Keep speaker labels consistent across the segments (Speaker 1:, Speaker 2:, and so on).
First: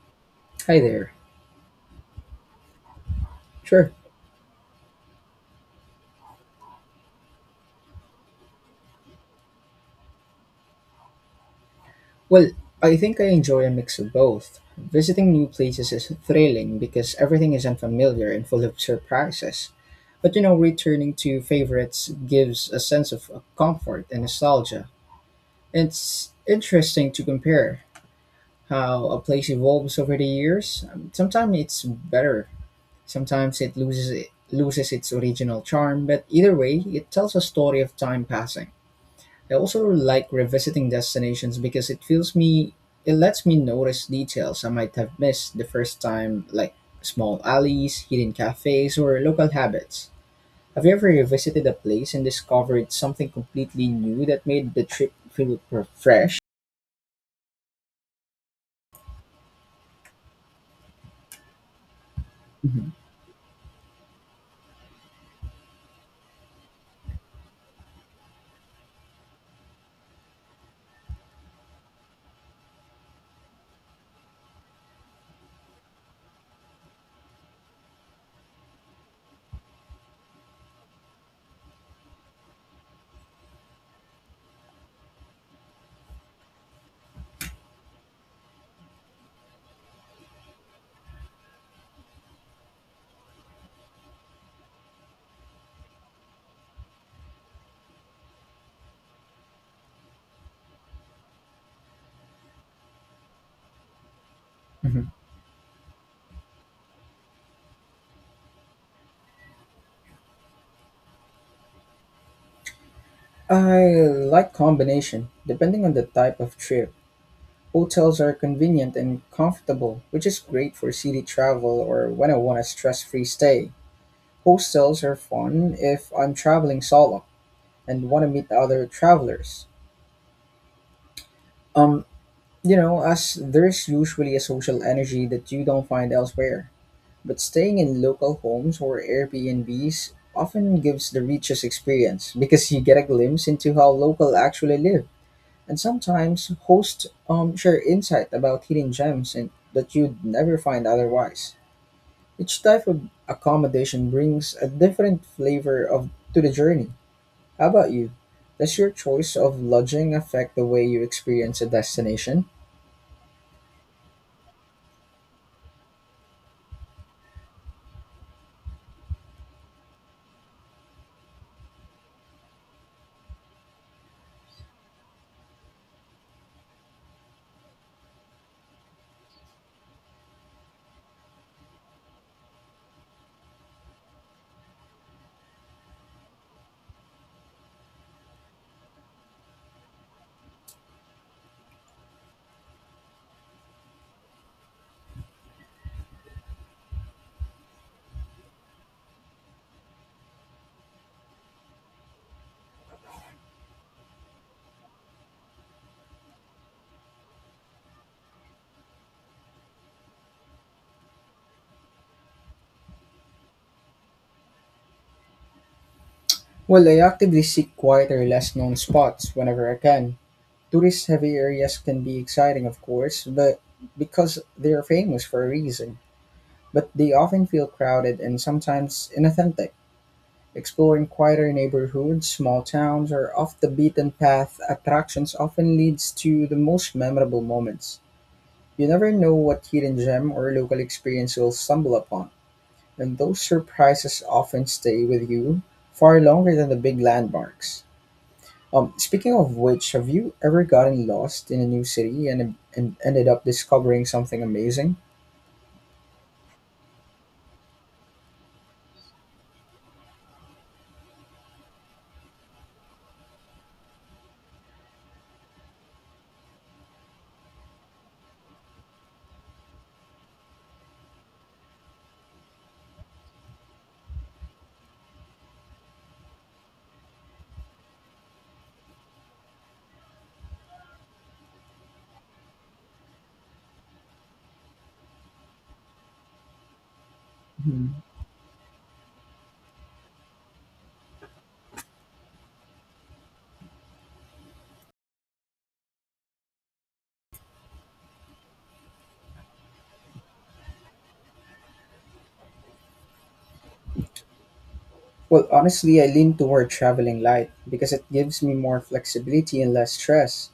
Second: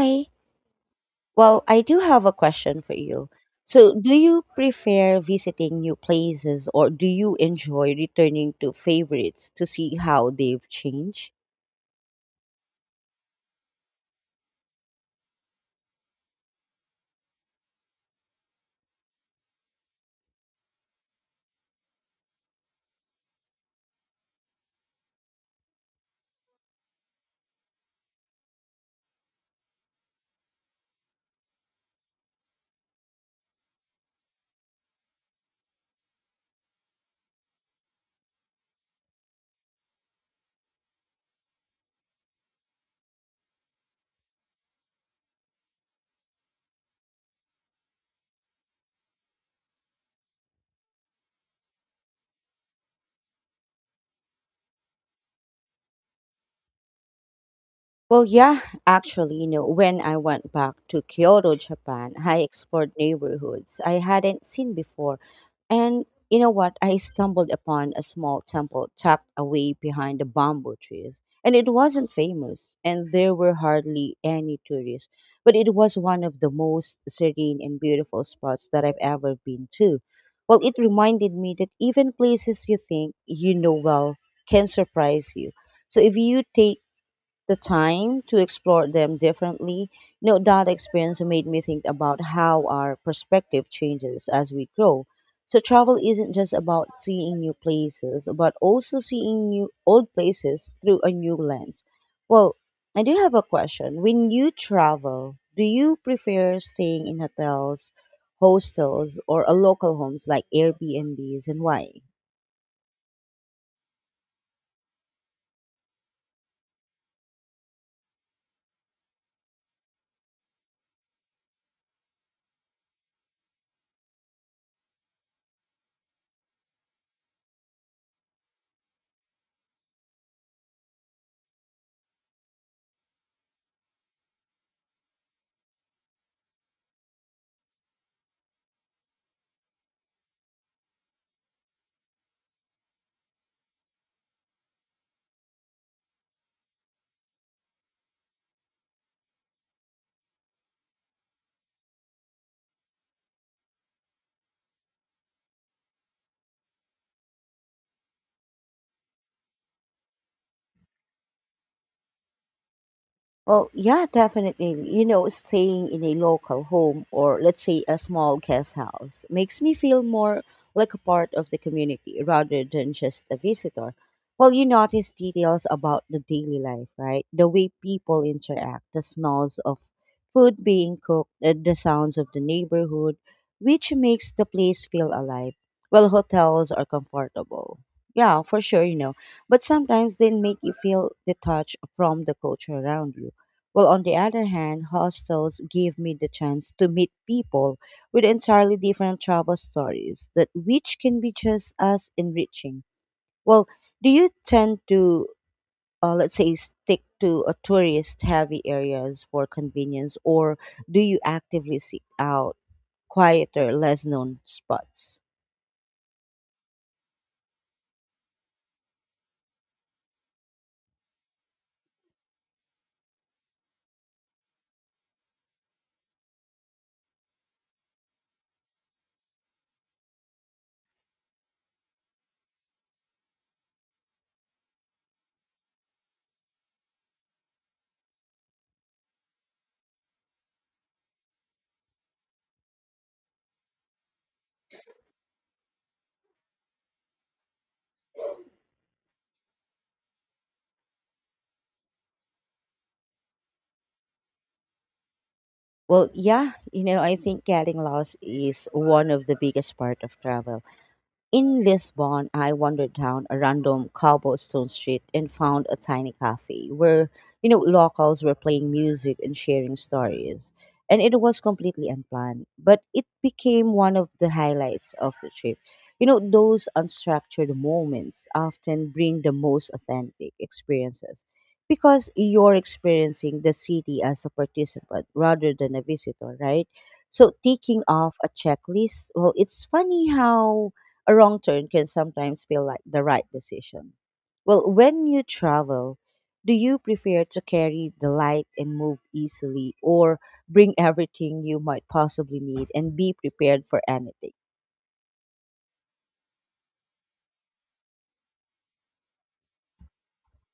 Speaker 1: Hi.
Speaker 2: Hi there.
Speaker 1: Well, I do have a question for you.
Speaker 2: Sure.
Speaker 1: So, do you prefer visiting new places or do you enjoy returning to favorites to see how they've changed?
Speaker 2: Well, I think I enjoy a mix of both. Visiting new places is thrilling because everything is unfamiliar and full of surprises. But you know, returning to favorites gives a sense of comfort and nostalgia. It's interesting to compare how a place evolves over the years. Sometimes it's better, sometimes it loses its original charm, but either way, it tells a story of time passing. I also like revisiting destinations because it lets me notice details I might have missed the first time, like small alleys, hidden cafes, or local habits. Have you ever revisited a place and discovered something completely new that made the trip feel fresh?
Speaker 1: Well, yeah, actually, when I went back to Kyoto, Japan, I explored
Speaker 2: Mhm,
Speaker 1: neighborhoods I hadn't seen before. And you know what? I stumbled upon a small temple tucked away behind the bamboo trees. And it wasn't famous, and there were hardly any tourists. But it was one of the most serene and beautiful spots that I've ever been to. Well, it reminded me that even places you think you know well can surprise you, so if you take the time to explore them differently. That experience made me think about how our perspective changes as we grow. So travel isn't just about seeing new places, but also seeing new old places through a new lens. Well, I do have a question. When you
Speaker 2: mhm.
Speaker 1: travel, do you prefer staying in hotels, hostels, or a local homes like Airbnbs, and why?
Speaker 2: I like combination. Depending on the type of trip, hotels are convenient and comfortable, which is great for city travel or when I want a stress-free stay. Hostels are fun if I'm traveling solo and want to meet other travelers. Um, you know, as there's usually a social energy that you don't find elsewhere. But staying in local homes or Airbnbs often gives the richest experience because you get a glimpse into how local actually live. And sometimes hosts share insight about hidden gems and that you'd never find otherwise. Each type of accommodation brings a different flavor of to the journey. How about you? Does your choice of lodging affect the way you experience a destination?
Speaker 1: Well, yeah, definitely. Staying in a local home, or let's say a small guest house, makes me feel more like a part of the community rather than just a visitor. Well, you notice details about the daily life, right? The way people interact, the smells of food being cooked, the sounds of the neighborhood, which makes the place feel alive. Well, hotels are comfortable. Yeah, for sure, But sometimes they make you feel detached from the culture around you. Well, on the other hand, hostels give me the chance to meet people with entirely different travel stories that which can be just as enriching. Well, do you tend to let's say stick to a tourist heavy areas for convenience, or do you actively seek out quieter, less known spots?
Speaker 2: Well, I actively seek quieter, less known spots whenever I can. Tourist heavy areas can be exciting, of course, but because they're famous for a reason. But they often feel crowded and sometimes inauthentic. Exploring quieter neighborhoods, small towns, or off the beaten path attractions often leads to the most memorable moments. You never know what hidden gem or local experience you'll stumble upon, and those surprises often stay with you far longer than the big landmarks. Speaking of which, have you ever gotten lost in a new city and ended up discovering something amazing?
Speaker 1: Well, yeah, I think getting lost is one of the biggest part of travel. In Lisbon, I wandered down a random cobblestone street and found a tiny cafe where, locals were playing music and sharing stories. And it was completely unplanned, but it became one of the highlights of the trip. Those unstructured moments often bring the most authentic experiences because you're experiencing the city as a participant rather than a visitor, right? So, taking
Speaker 2: Hmm.
Speaker 1: off a checklist, well, it's funny how a wrong turn can sometimes feel like the right decision. Well, when you travel, do you prefer to carry the light and move easily, or bring everything you might possibly need and be prepared for anything?
Speaker 2: Well, honestly, I lean toward traveling light because it gives me more flexibility and less stress.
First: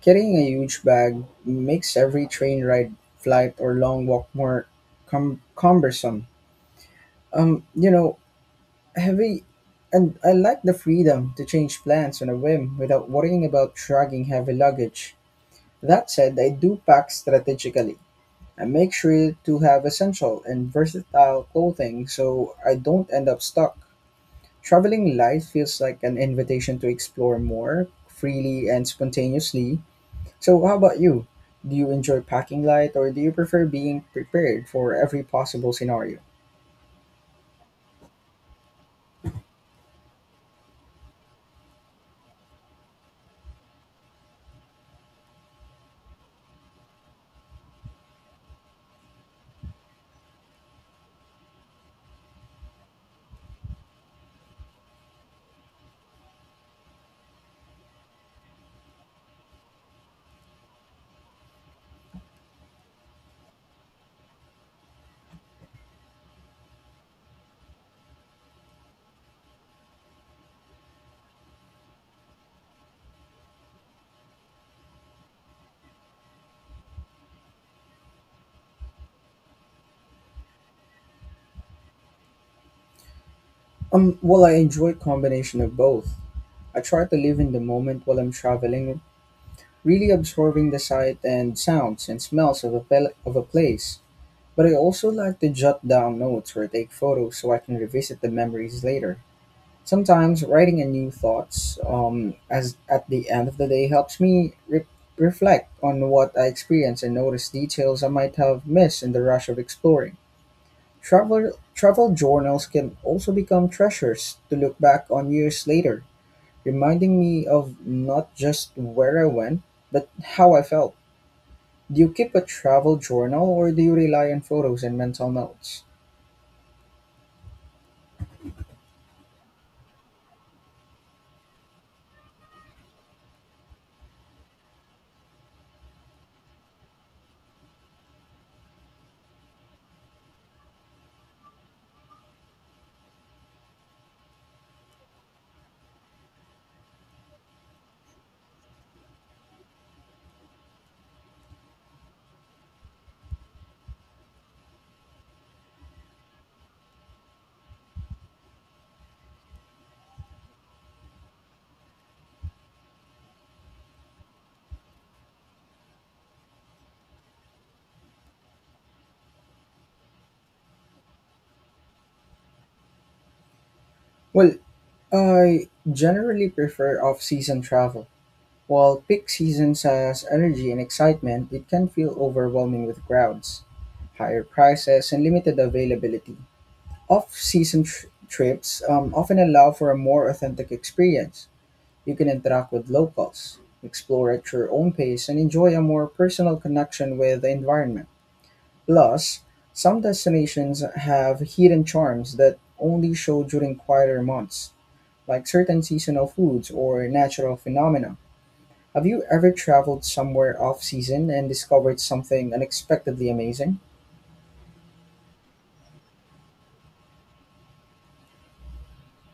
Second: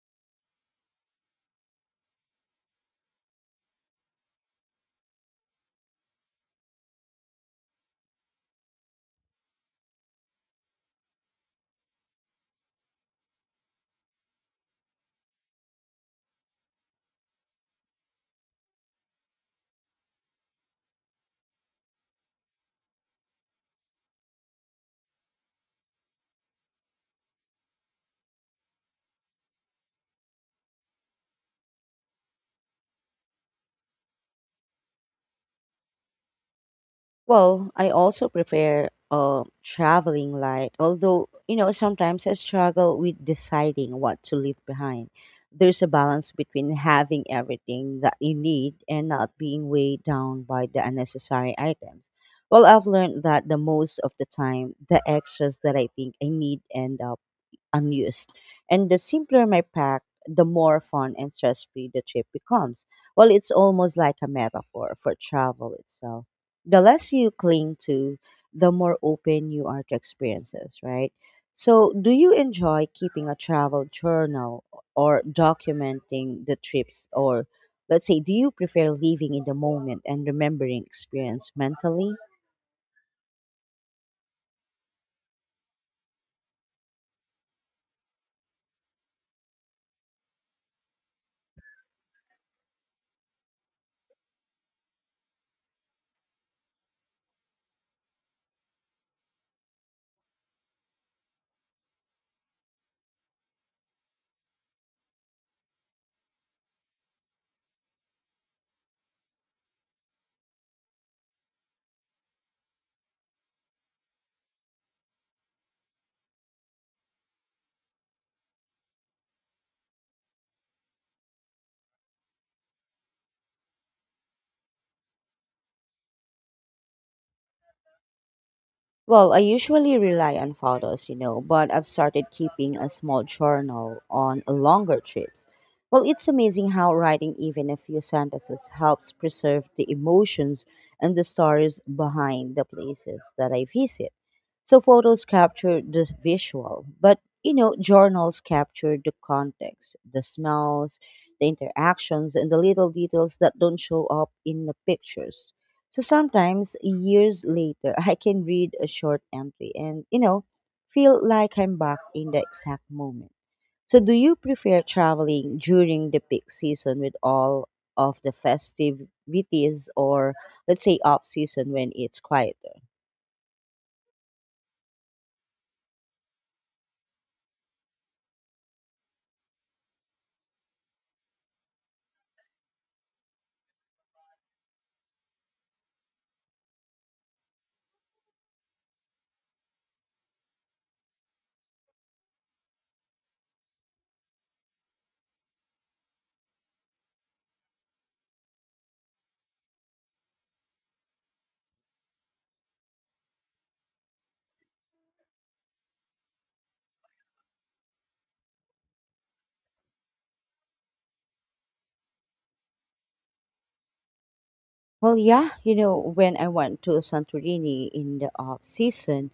Speaker 2: Carrying a huge bag makes every train ride, flight, or long walk more cumbersome. You know, heavy, and I like the freedom to change plans on a whim without worrying about dragging heavy luggage. That said, I do pack strategically. I make sure to have essential and versatile clothing so I don't end up stuck. Traveling light feels like an invitation to explore more freely and spontaneously. So, how about you? Do you enjoy packing light or do you prefer being prepared for every possible scenario?
Speaker 1: Well, I also prefer traveling light, although, sometimes I struggle with deciding what to leave behind. There's a balance between having everything that you need and not being weighed down by the unnecessary items. Well, I've learned that the most of the time, the extras that I think I need end up unused. And the simpler my pack, the more fun and stress free the trip becomes. Well, it's almost like a metaphor for travel itself. The less you cling to, the more open you are to experiences, right? So, do you enjoy keeping a travel journal or documenting the trips? Or, let's say, do you prefer living in the moment and remembering experience mentally?
Speaker 2: Well, I enjoy combination of both. I try to live in the moment while I'm traveling, really absorbing the sight and sounds and smells of of a place. But I also like to jot down notes or take photos so I can revisit the memories later. Sometimes writing a new thoughts as at the end of the day helps me reflect on what I experienced and notice details I might have missed in the rush of exploring. Travel journals can also become treasures to look back on years later, reminding me of not just where I went, but how I felt. Do you keep a travel journal or do you rely on photos and mental notes?
Speaker 1: Well, I usually rely on photos, but I've started keeping a small journal on longer trips. Well, it's amazing how writing even a few sentences helps preserve the emotions and the stories behind the places that I visit. So photos capture the visual, but journals capture the context, the smells, the interactions, and the little details that don't show up in the pictures. So sometimes years later, I can read a short entry and, feel like I'm back in the exact moment. So, do you prefer traveling during the peak season with all of the festivities, or, let's say, off season when it's quieter?
Speaker 2: Well, I generally prefer off season travel. While peak seasons has energy and excitement, it can feel overwhelming with crowds, higher prices, and limited availability. Off season trips often allow for a more authentic experience. You can interact with locals, explore at your own pace, and enjoy a more personal connection with the environment. Plus, some destinations have hidden charms that only show during quieter months, like certain seasonal foods or natural phenomena. Have you ever traveled somewhere off season and discovered something unexpectedly amazing?
Speaker 1: Well, yeah, when I went to Santorini in the off season,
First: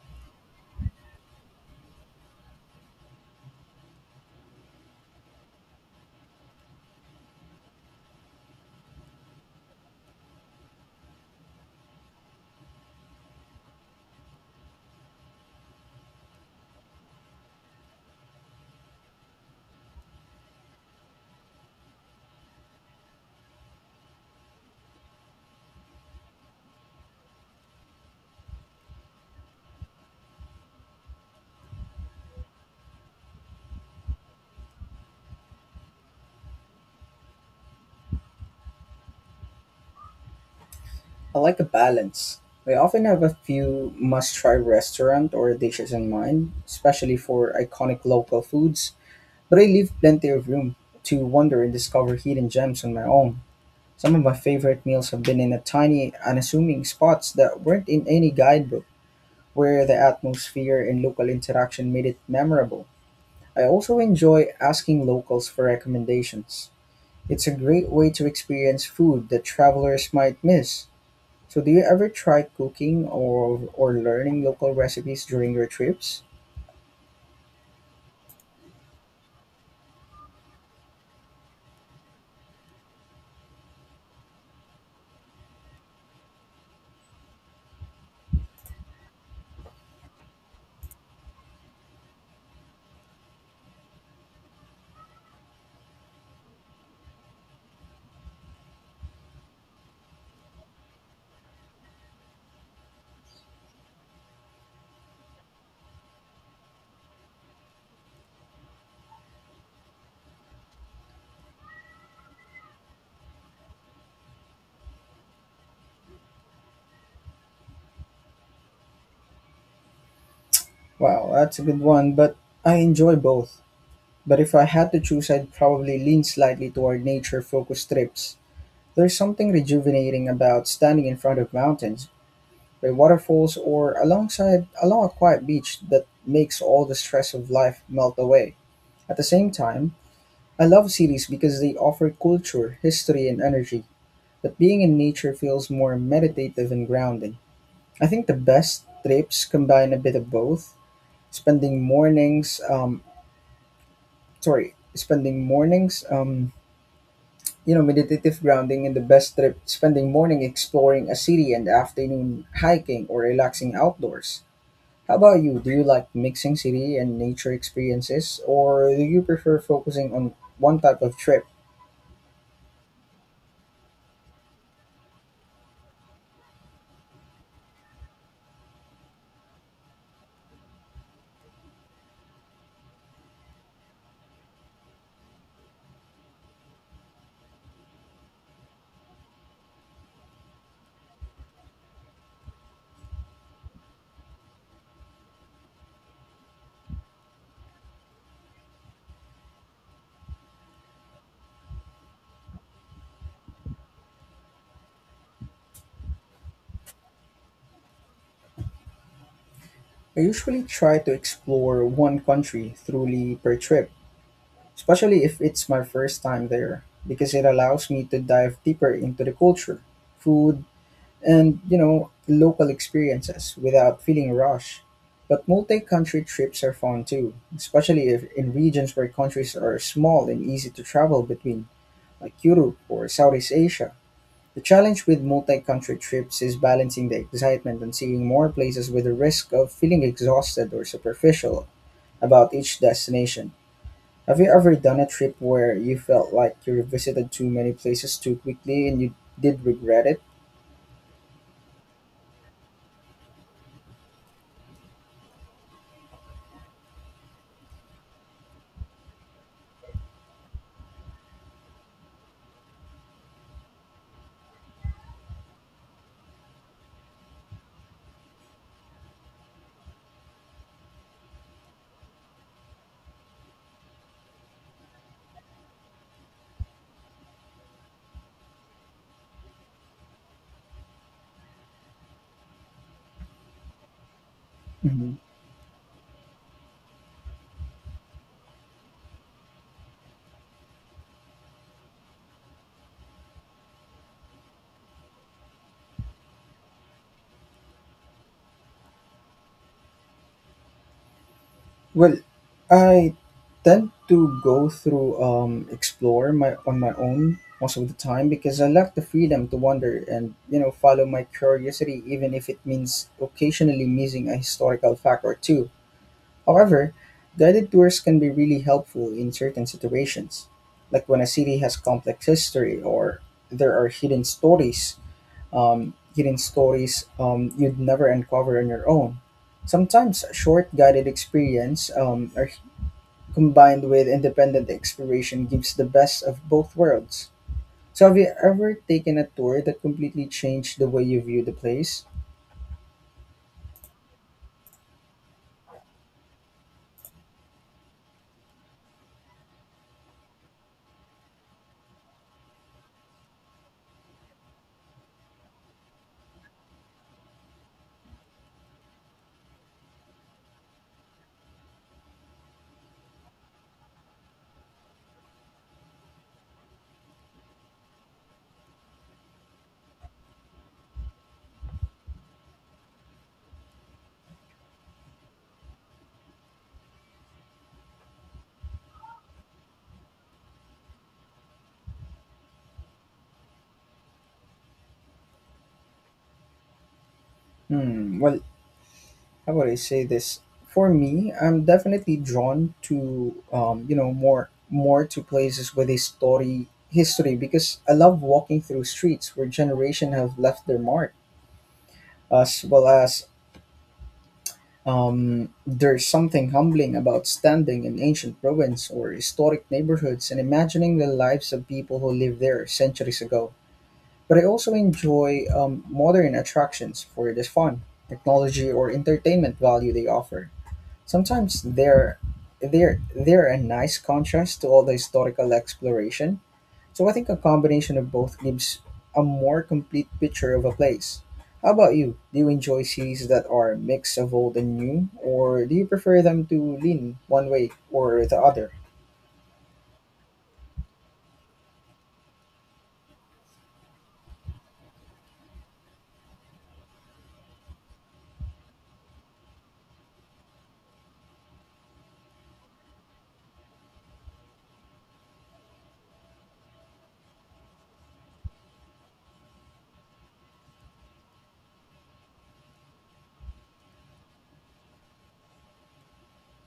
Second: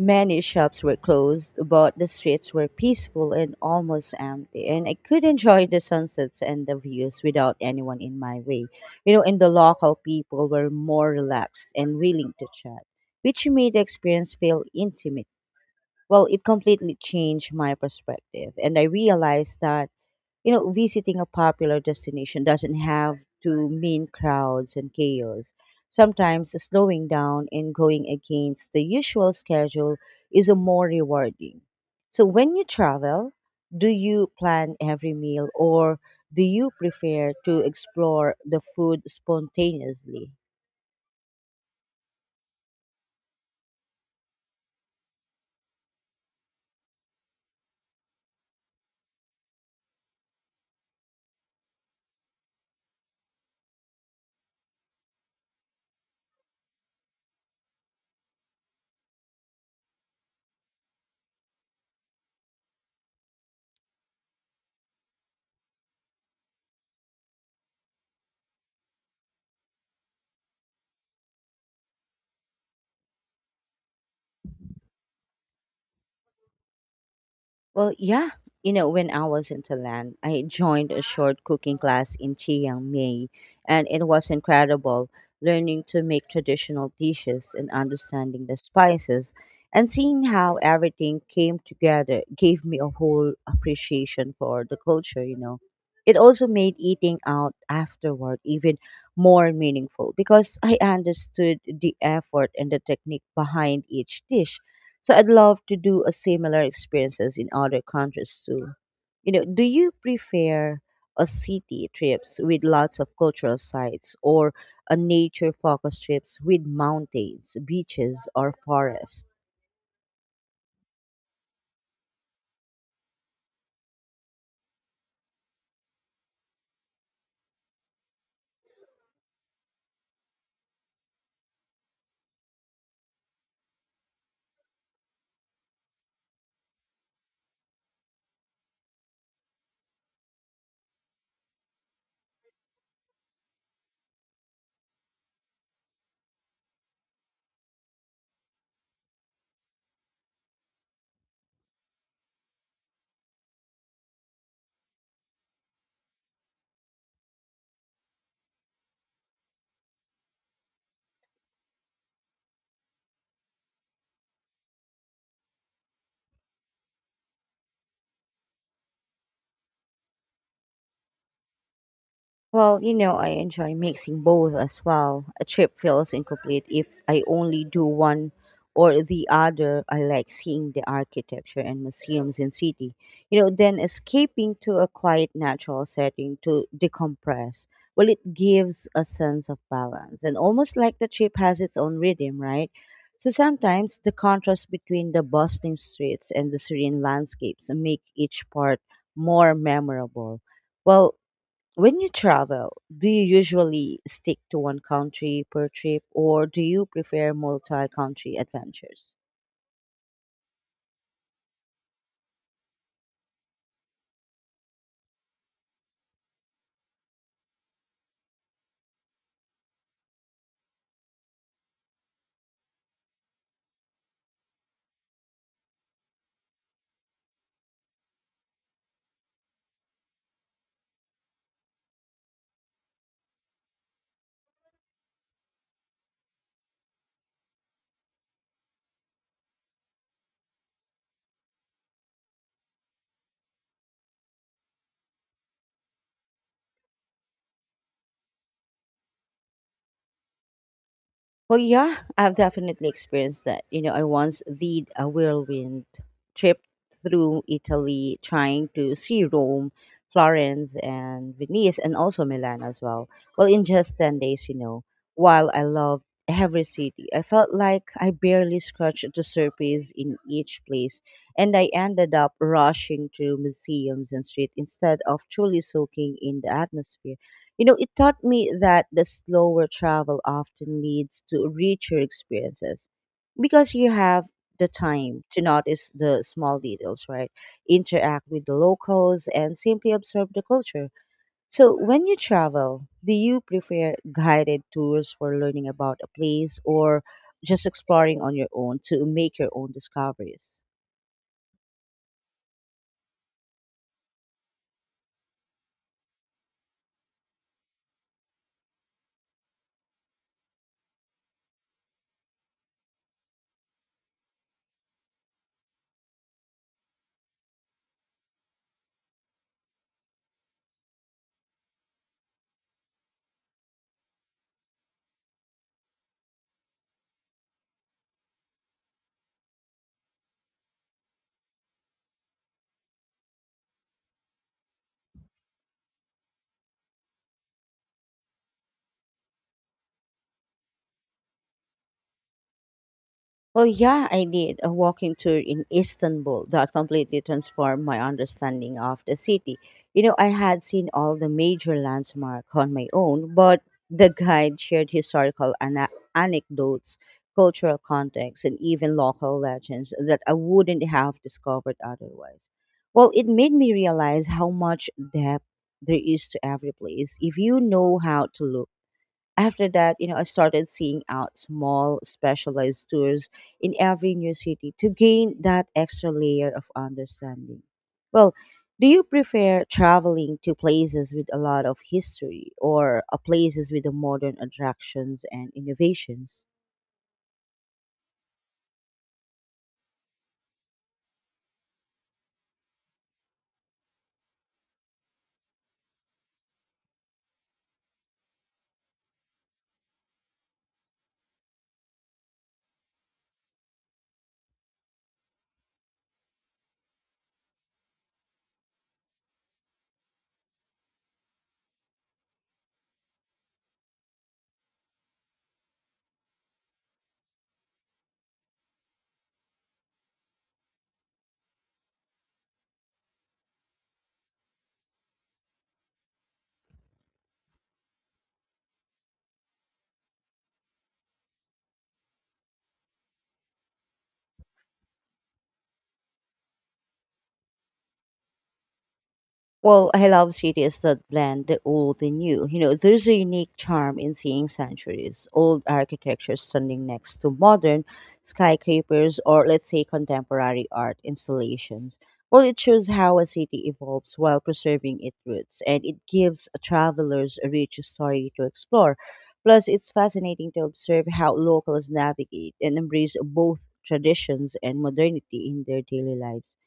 Speaker 1: many shops were closed, but the streets were peaceful and almost empty, and I could enjoy the sunsets and the views without anyone in my way. And the local people were more relaxed and willing to chat, which made the experience feel intimate. Well, it completely changed my perspective, and I realized that visiting a popular destination doesn't have to mean crowds and chaos. Sometimes slowing down and going against the usual schedule is a more rewarding. So when you travel, do you plan every meal, or do you prefer to explore the food spontaneously?
Speaker 2: I like a balance. I often have a few must try restaurant or dishes in mind, especially for iconic local foods. But I leave plenty of room to wander and discover hidden gems on my own. Some of my favorite meals have been in a tiny, unassuming spots that weren't in any guidebook, where the atmosphere and local interaction made it memorable. I also enjoy asking locals for recommendations. It's a great way to experience food that travelers might miss. So, do you ever try cooking or learning local recipes during your trips?
Speaker 1: Well, yeah. When I was in Thailand, I joined a short cooking class in Chiang Mai, and it was incredible. Learning to make traditional dishes and understanding the spices and seeing how everything came together gave me a whole appreciation for the culture, It also made eating out afterward even more meaningful because I understood the effort and the technique behind each dish, so I'd love to do a similar experiences in other countries too. Do you prefer a city trips with lots of cultural sites, or a nature focused trips with mountains, beaches or forests?
Speaker 2: Wow, that's a good one, but I enjoy both. But if I had to choose, I'd probably lean slightly toward nature focused trips. There's something rejuvenating about standing in front of mountains, by waterfalls, or alongside along a quiet beach that makes all the stress of life melt away. At the same time, I love cities because they offer culture, history, and energy, but being in nature feels more meditative and grounding. I think the best trips combine a bit of both, spending mornings, sorry, spending mornings you know, meditative grounding in the best trip, spending morning exploring a city and afternoon hiking or relaxing outdoors. How about you? Do you like mixing city and nature experiences or do you prefer focusing on one type of trip?
Speaker 1: Well, I enjoy mixing both as well. A trip feels incomplete if I only do one or the other. I like seeing the architecture and museums in city. Then escaping to a quiet natural setting to decompress. Well, it gives a sense of balance and almost like the trip has its own rhythm, right? So sometimes the contrast between the bustling streets and the serene landscapes make each part more memorable. Well, when you travel, do you usually stick to one country per trip, or do you prefer multi country adventures?
Speaker 2: I usually try to explore one country thoroughly per trip, especially if it's my first time there, because it allows me to dive deeper into the culture, food, and you know local experiences without feeling rushed. But multi-country trips are fun too, especially if in regions where countries are small and easy to travel between, like Europe or Southeast Asia. The challenge with multi-country trips is balancing the excitement and seeing more places with the risk of feeling exhausted or superficial about each destination. Have you ever done a trip where you felt like you visited too many places too quickly and you did regret it?
Speaker 1: Well, yeah, I've definitely experienced that. I once did a whirlwind trip through Italy, trying to see Rome, Florence, and Venice, and also Milan as well. Well, in just 10 days, while I loved every city, I felt like I barely scratched the surface in each place, and I ended up rushing through museums and streets instead of truly soaking in the atmosphere. It taught me that the slower travel often leads to richer experiences because you have the
Speaker 2: Mhm.
Speaker 1: time to notice the small details, right? Interact with the locals and simply observe the culture. So, when you travel, do you prefer guided tours for learning about a place, or just exploring on your own to make your own discoveries?
Speaker 2: Well, I tend to go through explore my on my own most of the time because I like the freedom to wander and you know follow my curiosity even if it means occasionally missing a historical fact or two. However, guided tours can be really helpful in certain situations, like when a city has complex history or there are hidden stories, you'd never uncover on your own. Sometimes a short guided experience or combined with independent exploration gives the best of both worlds. So, have you ever taken a tour that completely changed the way you view the place?
Speaker 1: Well, yeah, I did a walking tour in Istanbul that completely transformed my understanding of the city. I had seen all the major landmarks on my own, but the guide shared historical anecdotes, cultural context, and even local legends that I wouldn't have discovered otherwise. Well, it made me realize how much depth there is to every place if you know how to look. After that, I started seeing out small specialized tours in every new city to gain that extra layer of understanding. Well, do you prefer traveling to places with a lot of history, or places with the modern attractions and innovations?
Speaker 2: Hmm. Well, how would I say this? For me, I'm definitely drawn to you know more to places with a story history because I love walking through streets where generation have left their mark, as well as there's something humbling about standing in ancient ruins or historic neighborhoods and imagining the lives of people who lived there centuries ago. But I also enjoy modern attractions for the fun, technology, or entertainment value they offer. Sometimes they're a nice contrast to all the historical exploration, so I think a combination of both gives a more complete picture of a place. How about you? Do you enjoy series that are a mix of old and new, or do you prefer them to lean one way or the other?
Speaker 1: Well, I love cities that blend the old and new. There's a unique charm in seeing centuries old architecture standing next to modern skyscrapers, or, let's say, contemporary art installations. Well, it shows how a city evolves while preserving its roots, and it gives travelers a rich story to explore. Plus, it's fascinating to observe how locals navigate and embrace both traditions and modernity in their daily lives.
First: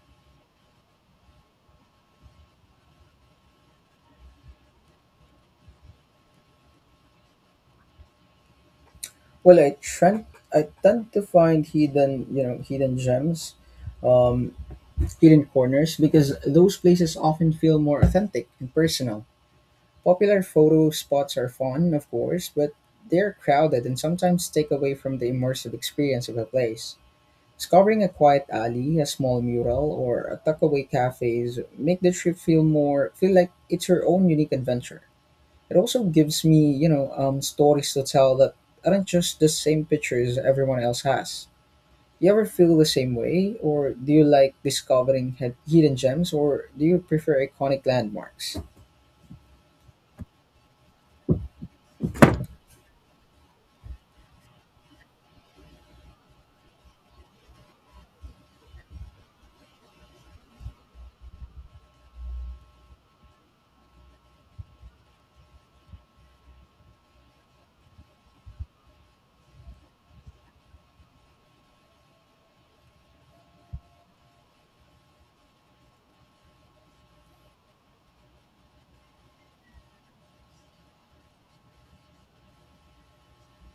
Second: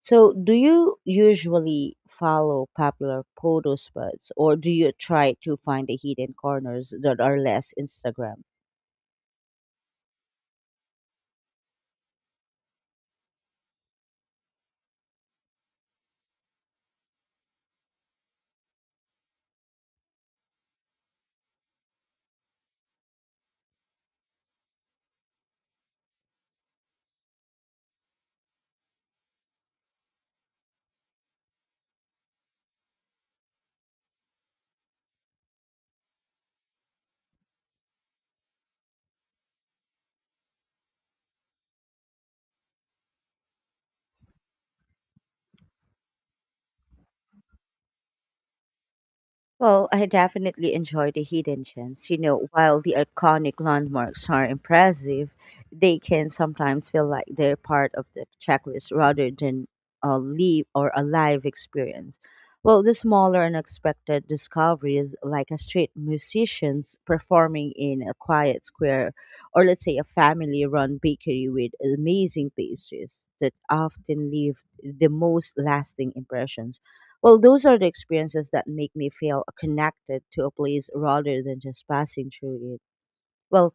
Speaker 1: So, do you usually follow popular photo spots, or do you try to find the hidden corners that are less Instagram?
Speaker 2: Well, I tend to find hidden, you know, hidden gems, um, hidden corners, because those places often feel more authentic and personal. Popular photo spots are fun, of course, but they're crowded and sometimes take away from the immersive experience of a place. Discovering a quiet alley, a small mural, or a tuckaway cafes make the trip feel more feel like it's your own unique adventure. It also gives me, you know, stories to tell that aren't just the same pictures everyone else has. You ever feel the same way, or do you like discovering hidden gems, or do you prefer iconic landmarks?
Speaker 1: Well, I definitely enjoy the hidden gems. While the iconic landmarks are impressive, they can sometimes feel like they're part of the checklist rather than a live or a live experience. Well, the smaller unexpected discoveries, like a street musicians performing in a quiet square, or let's say a family run bakery with amazing pastries that often leave the most lasting impressions. Well, those are the experiences that make me feel connected to a place rather than just passing through it. Well,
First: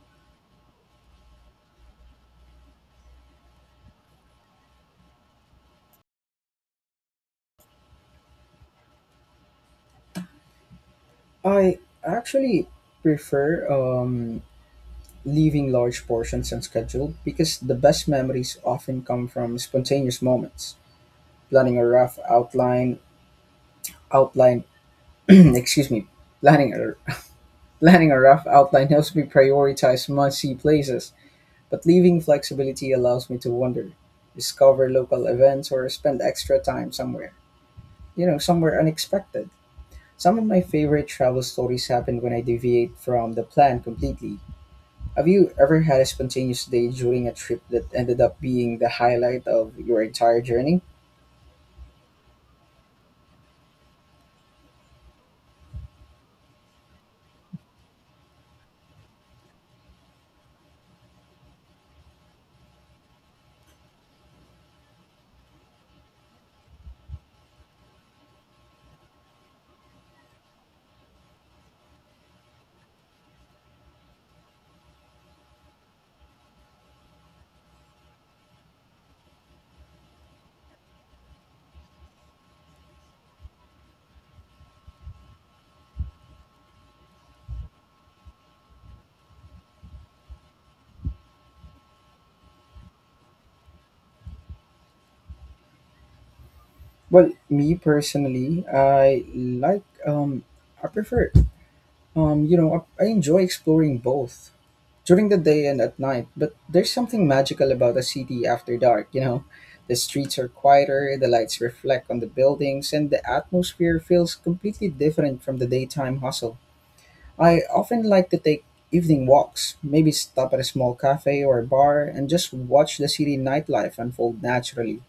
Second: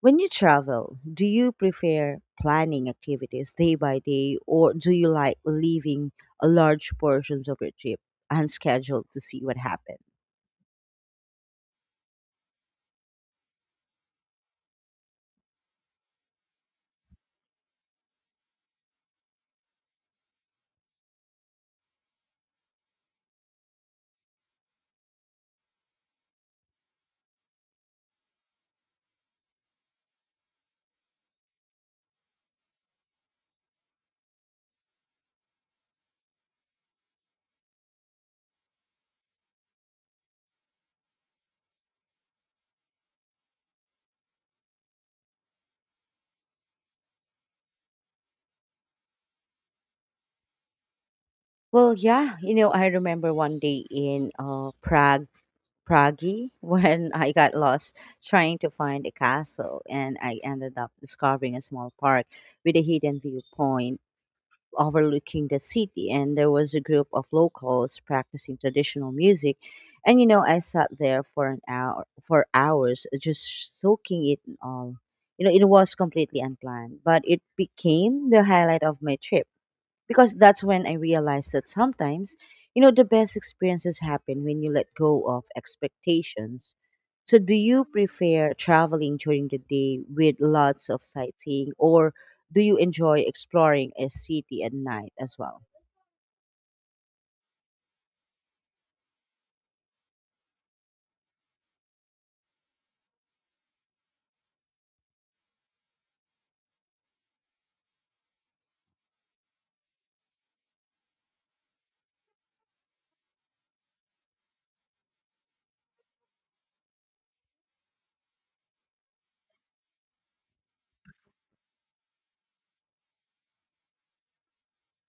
Speaker 1: when you travel, do you prefer planning activities day by day, or do you like leaving a large portions of your trip unscheduled to see what happens?
Speaker 2: I actually prefer leaving large portions unscheduled because the best memories often come from spontaneous moments. Planning a rough outline outline excuse me planning a planning a rough outline helps me prioritize must see places, but leaving flexibility allows me to wander, discover local events or spend extra time somewhere, you know, somewhere unexpected. Some of my favorite travel stories happen when I deviate from the plan completely. Have you ever had a spontaneous day during a trip that ended up being the highlight of your entire journey?
Speaker 1: Well, yeah, you know, I remember one day in Prague, when I got lost trying to find a castle and I ended up discovering a small park with a hidden viewpoint overlooking the city, and there was a group of locals practicing traditional music. And you know, I sat there for hours just soaking it all. You know, it was completely unplanned, but it became the highlight of my trip, because that's when I realized that sometimes, you know, the best experiences happen when you let go of expectations. So, do you prefer traveling during the day with lots of sightseeing, or do you enjoy exploring a city at night as well?
Speaker 2: Well, me personally, I like I prefer you know I enjoy exploring both during the day and at night, but there's something magical about a city after dark, you know. The streets are quieter, the lights reflect on the buildings, and the atmosphere feels completely different from the daytime hustle. I often like to take evening walks, maybe stop at a small cafe or a bar and just watch the city nightlife unfold naturally.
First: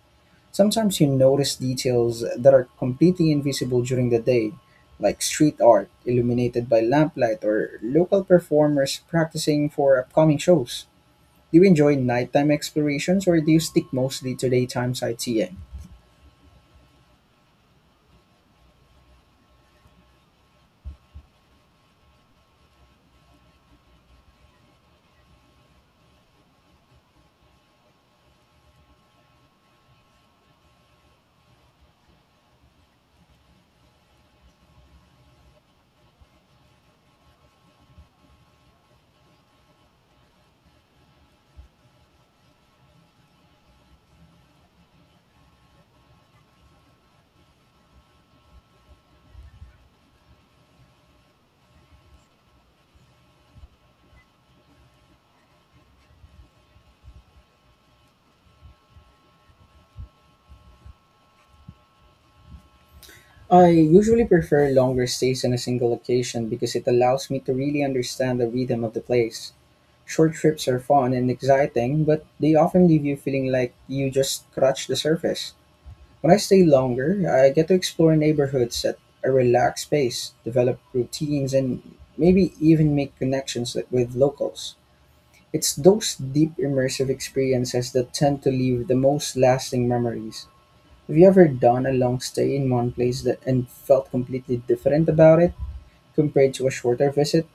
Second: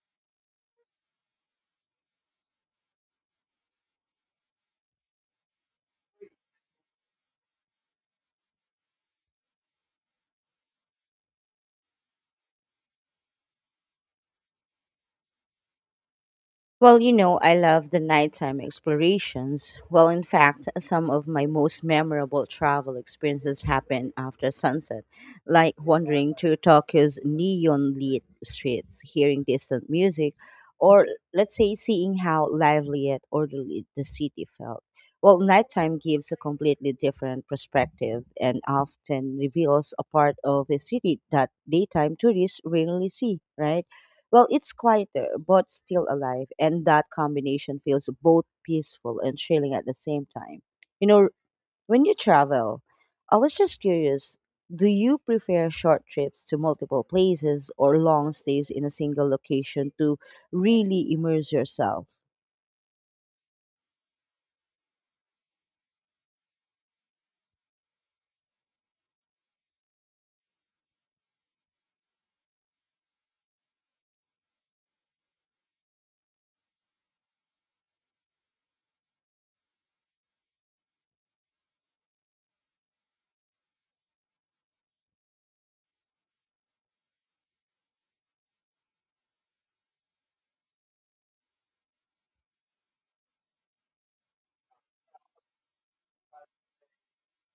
Speaker 2: Sometimes you notice details that are completely invisible during the day, like street art illuminated by lamplight or local performers practicing for upcoming shows. Do you enjoy nighttime explorations or do you stick mostly to daytime sightseeing?
Speaker 1: Well, you know, I love the nighttime explorations. Well, in fact, some of my most memorable travel experiences happen after sunset, like wandering through Tokyo's neon lit streets, hearing distant music, or let's say seeing how lively and orderly the city felt. Well, nighttime gives a completely different perspective and often reveals a part of a city that daytime tourists rarely see, right? Well, it's quieter, but still alive, and that combination feels both peaceful and chilling at the same time. You know, when you travel, I was just curious, do you prefer short trips to multiple places or long stays in a single location to really immerse yourself?
Speaker 2: I usually prefer longer stays in a single location because it allows me to really understand the rhythm of the place. Short trips are fun and exciting, but they often leave you feeling like you just scratched the surface. When I stay longer, I get to explore neighborhoods at a relaxed pace, develop routines, and maybe even make connections with locals. It's those deep immersive experiences that tend to leave the most lasting memories. Have you ever done a long stay in one place that and felt completely different about it compared to a shorter visit?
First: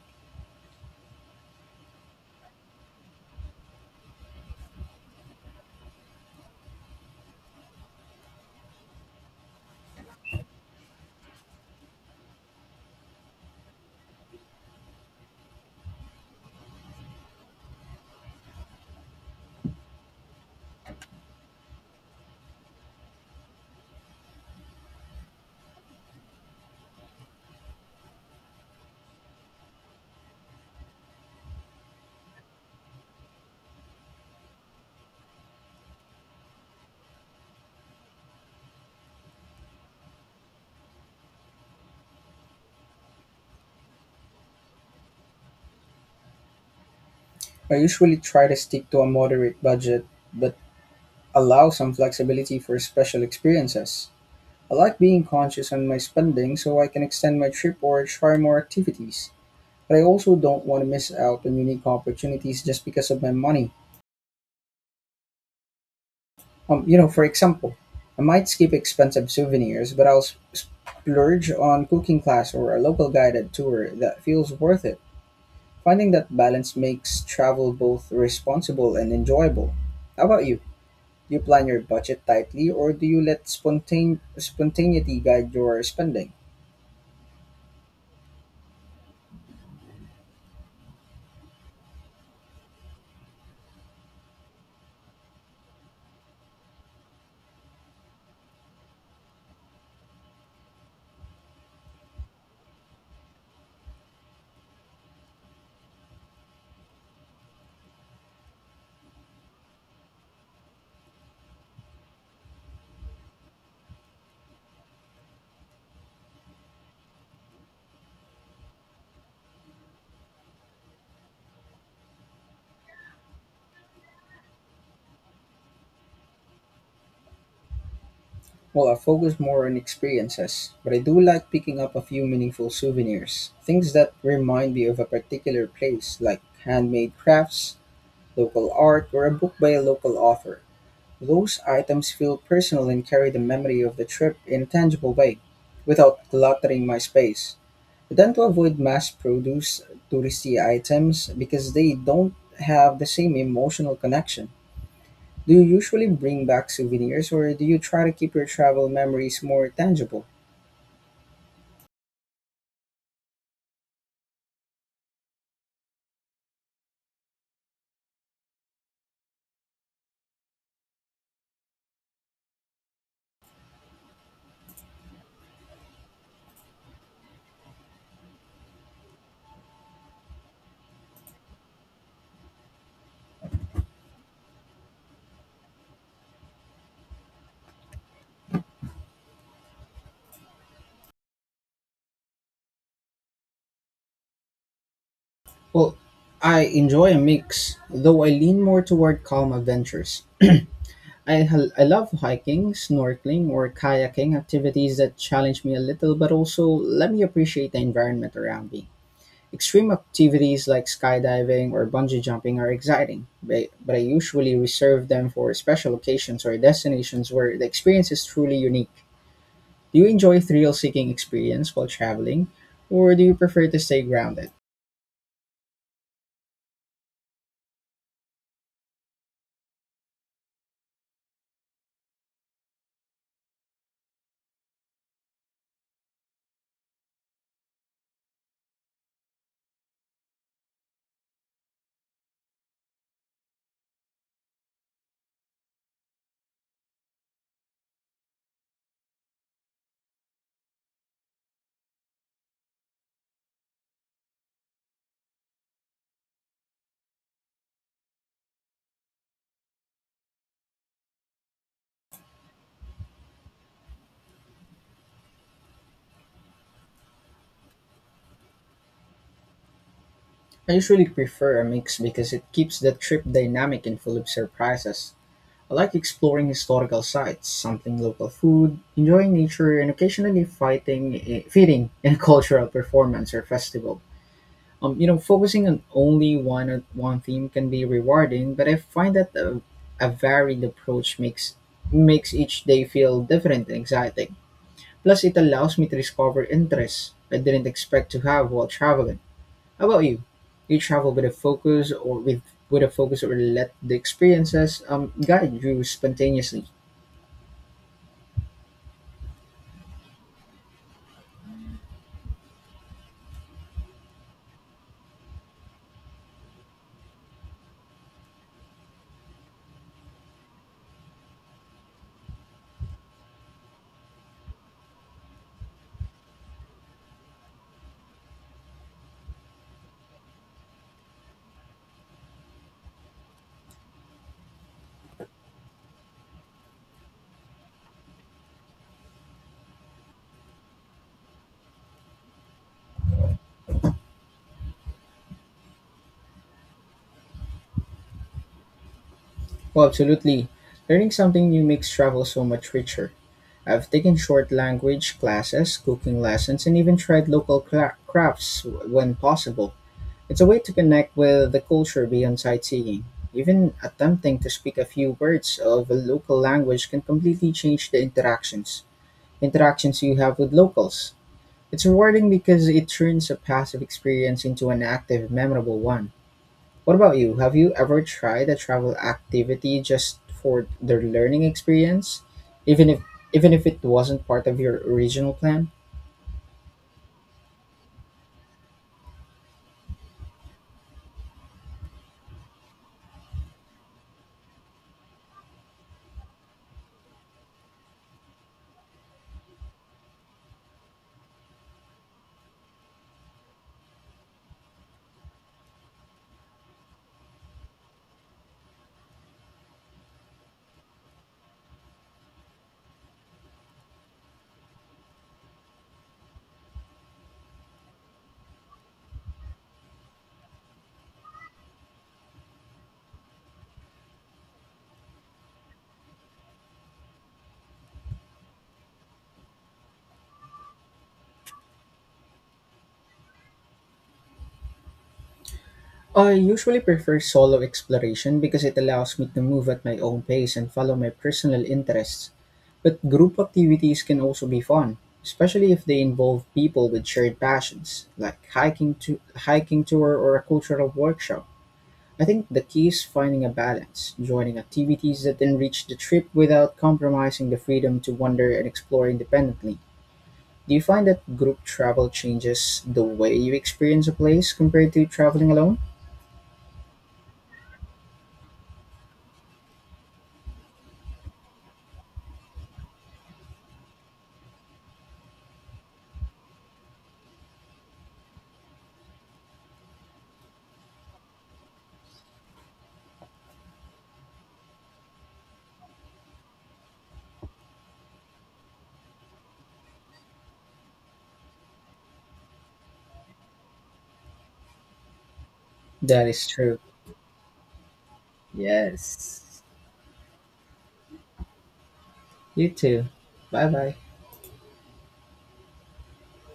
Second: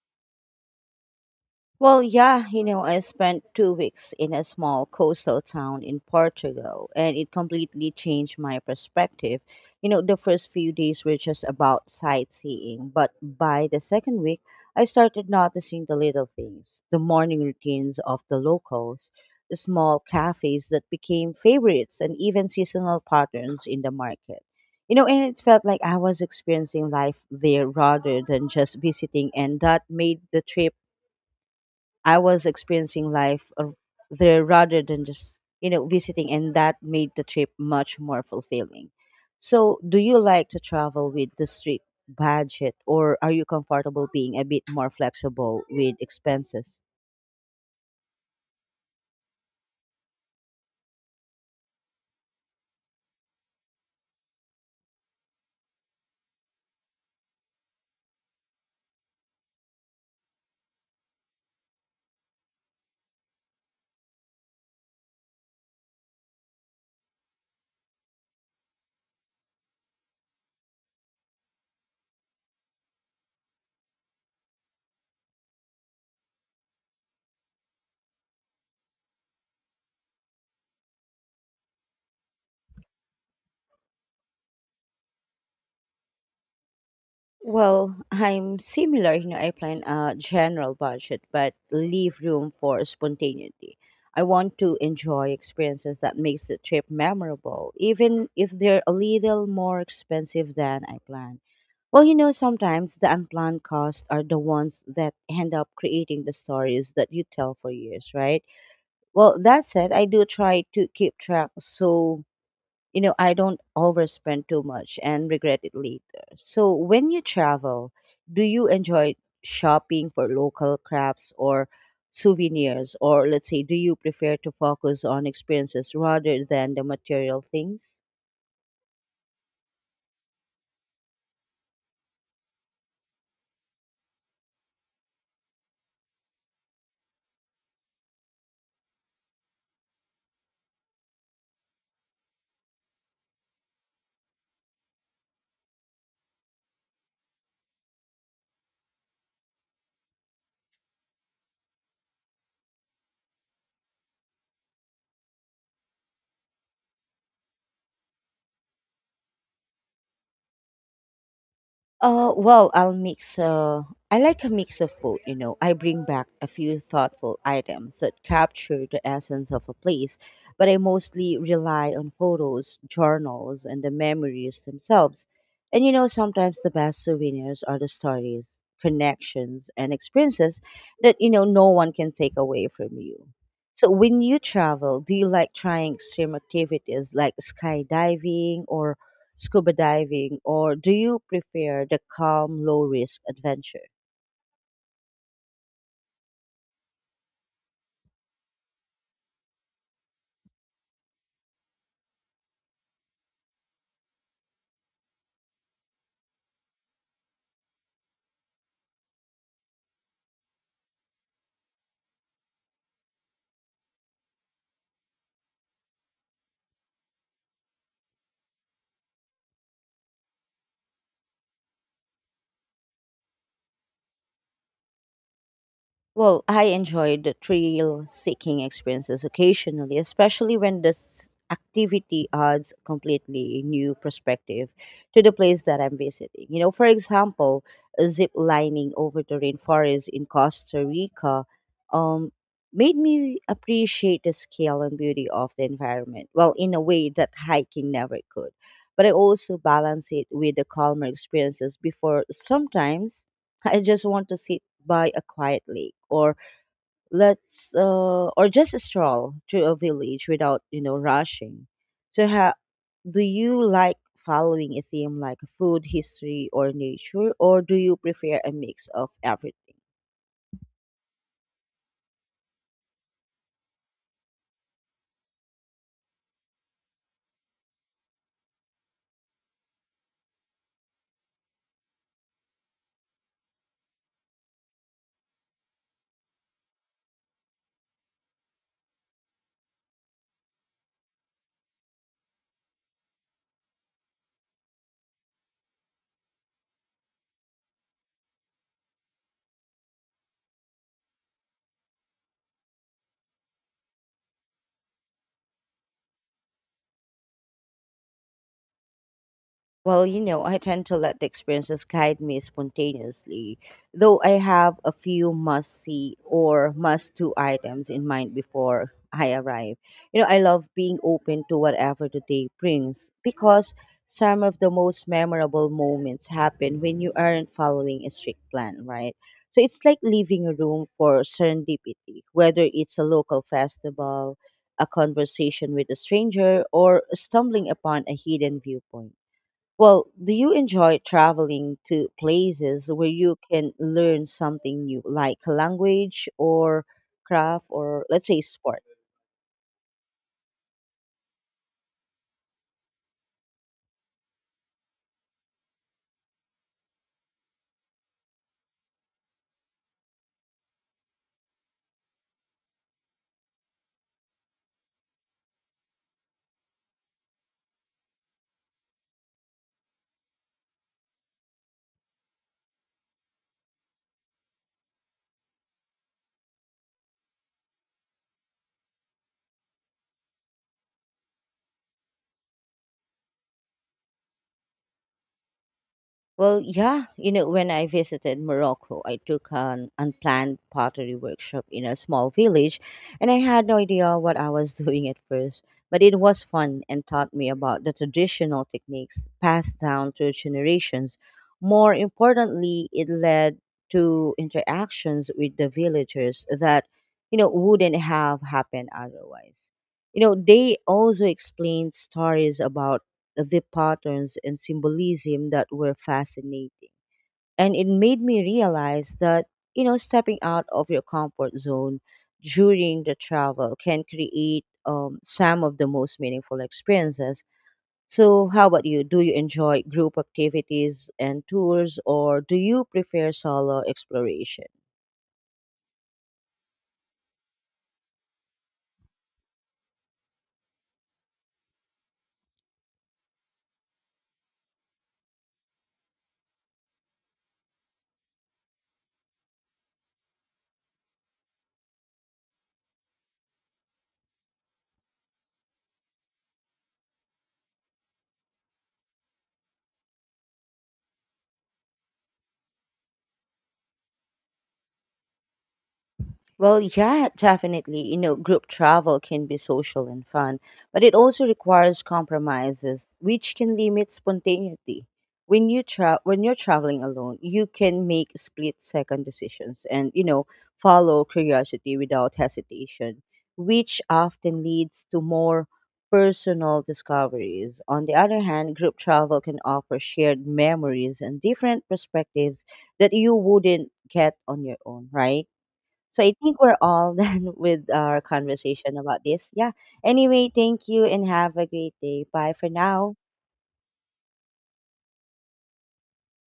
Speaker 1: Well, yeah, you know, I spent two weeks in a small coastal town in Portugal and it completely changed my perspective. You know, the first few days were just about sightseeing, but by the second week, I started noticing the little things, the morning routines of the locals, the small cafes that became favorites, and even seasonal patterns in the market. You know, and it felt like I was experiencing life there rather than just visiting, and that made the trip I was experiencing life ar- there rather than just, you know, visiting, and that made the trip much more fulfilling. So, do you like to travel with the strict budget, or are you comfortable being a bit more flexible with expenses?
Speaker 2: I usually try to stick to a moderate budget, but allow some flexibility for special experiences. I like being conscious on my spending so I can extend my trip or try more activities. But I also don't want to miss out on unique opportunities just because of my money. For example, I might skip expensive souvenirs, but I'll splurge on cooking class or a local guided tour that feels worth it. Finding that balance makes travel both responsible and enjoyable. How about you? Do you plan your budget tightly or do you let spontaneity guide your spending?
Speaker 1: Well, I'm similar. You know, I plan a general budget, but leave room for spontaneity. I want to enjoy experiences that makes the trip memorable, even if they're a little more expensive than I planned. Well, you know, sometimes the unplanned costs are the ones that end up creating the stories that you tell for years, right? Well, that said, I do try to keep track so, you know, I don't overspend too much and regret it later. So, when you travel, do you enjoy shopping for local crafts or souvenirs? Or, let's say, do you prefer to focus on experiences rather than the material things?
Speaker 2: Well, I focus more on experiences, but I do like picking up a few meaningful souvenirs. Things that remind me of a particular place, like handmade crafts, local art, or a book by a local author. Those items feel personal and carry the memory of the trip in a tangible way, without cluttering my space. I tend to avoid mass produce touristy items because they don't have the same emotional connection. Do you usually bring back souvenirs or do you try to keep your travel memories more tangible?
Speaker 1: Well, I'll mix. I like a mix of both. You know, I bring back a few thoughtful items that capture the essence of a place, but I mostly rely on photos, journals, and the memories themselves. And you know, sometimes the best souvenirs are the stories, connections, and experiences that, you know, no one can take away from you. So, when you travel, do you like trying extreme activities like skydiving or scuba diving, or do you prefer the calm, low risk adventure?
Speaker 2: Well, I enjoy a mix, though I lean more toward calm adventures. I love hiking, snorkeling, or kayaking activities that challenge me a little but also let me appreciate the environment around me. Extreme activities like skydiving or bungee jumping are exciting, but I usually reserve them for special occasions or destinations where the experience is truly unique. Do you enjoy a thrill-seeking experience while traveling, or do you prefer to stay grounded?
Speaker 1: Well, I enjoy the thrill seeking experiences occasionally, especially when this activity adds completely new perspective to the place that I'm visiting. You know, for example, zip lining over the rainforest in Costa Rica um, made me appreciate the scale and beauty of the environment, well, in a way that hiking never could. But I also balance it with the calmer experiences before. Sometimes I just want to sit by a quiet lake, or let's or just stroll through a village without, you know, rushing. So how do you like following a theme like food, history, or nature, or do you prefer a mix of everything?
Speaker 2: I usually prefer a mix because it keeps the trip dynamic and full of surprises. I like exploring historical sites, sampling local food, enjoying nature, and occasionally fitting in a cultural performance or festival. Focusing on only one theme can be rewarding, but I find that a varied approach makes each day feel different and exciting. Plus, it allows me to discover interests I didn't expect to have while traveling. How about you? Do you travel with a focus or with a focus or let the experiences guide you spontaneously?
Speaker 1: Well, you know, I tend to let the experiences guide me spontaneously, though I have a few must see or must do items in mind before I arrive. You know, I love being open to whatever the day brings, because some of the most memorable moments happen when you aren't following a strict plan, right? So it's like leaving a room for serendipity, whether it's a local festival, a conversation with a stranger, or stumbling upon a hidden viewpoint. Well, do you enjoy traveling to places where you can learn something new, like a language or craft, or let's say sport?
Speaker 2: Well, absolutely. Learning something new makes travel so much richer. I've taken short language classes, cooking lessons, and even tried local crafts when possible. It's a way to connect with the culture beyond sightseeing. Even attempting to speak a few words of a local language can completely change the interactions you have with locals. It's rewarding because it turns a passive experience into an active, memorable one. What about you? Have you ever tried a travel activity just for the learning experience, even if even if it wasn't part of your original plan?
Speaker 1: Well, yeah, you know, when I visited Morocco, I took an unplanned pottery workshop in a small village, and I had no idea what I was doing at first. But it was fun and taught me about the traditional techniques passed down through generations. More importantly, it led to interactions with the villagers that, you know, wouldn't have happened otherwise. You know, they also explained stories about the patterns and symbolism that were fascinating. And it made me realize that, you know, stepping out of your comfort zone during the travel can create some of the most meaningful experiences. So, how about you? Do you enjoy group activities and tours, or do you prefer solo exploration?
Speaker 2: I usually prefer solo exploration because it allows me to move at my own pace and follow my personal interests. But group activities can also be fun, especially if they involve people with shared passions, like hiking tour or a cultural workshop. I think the key is finding a balance, joining activities that enrich the trip without compromising the freedom to wander and explore independently. Do you find that group travel changes the way you experience a place compared to traveling alone?
Speaker 1: Well, yeah, definitely. You know, group travel can be social and fun, but it also requires compromises, which can limit spontaneity. When you're traveling alone, you can make split second decisions and, you know, follow curiosity without hesitation, which often leads to more personal discoveries. On the other hand, group travel can offer shared memories and different perspectives that you wouldn't get on your own, right? So
Speaker 2: That
Speaker 1: I
Speaker 2: is
Speaker 1: think we're
Speaker 2: true.
Speaker 1: all done with our conversation about this.
Speaker 2: Yes.
Speaker 1: Yeah. Anyway, thank you and have a great day. Bye
Speaker 2: You
Speaker 1: for
Speaker 2: too.
Speaker 1: now.
Speaker 2: Bye bye.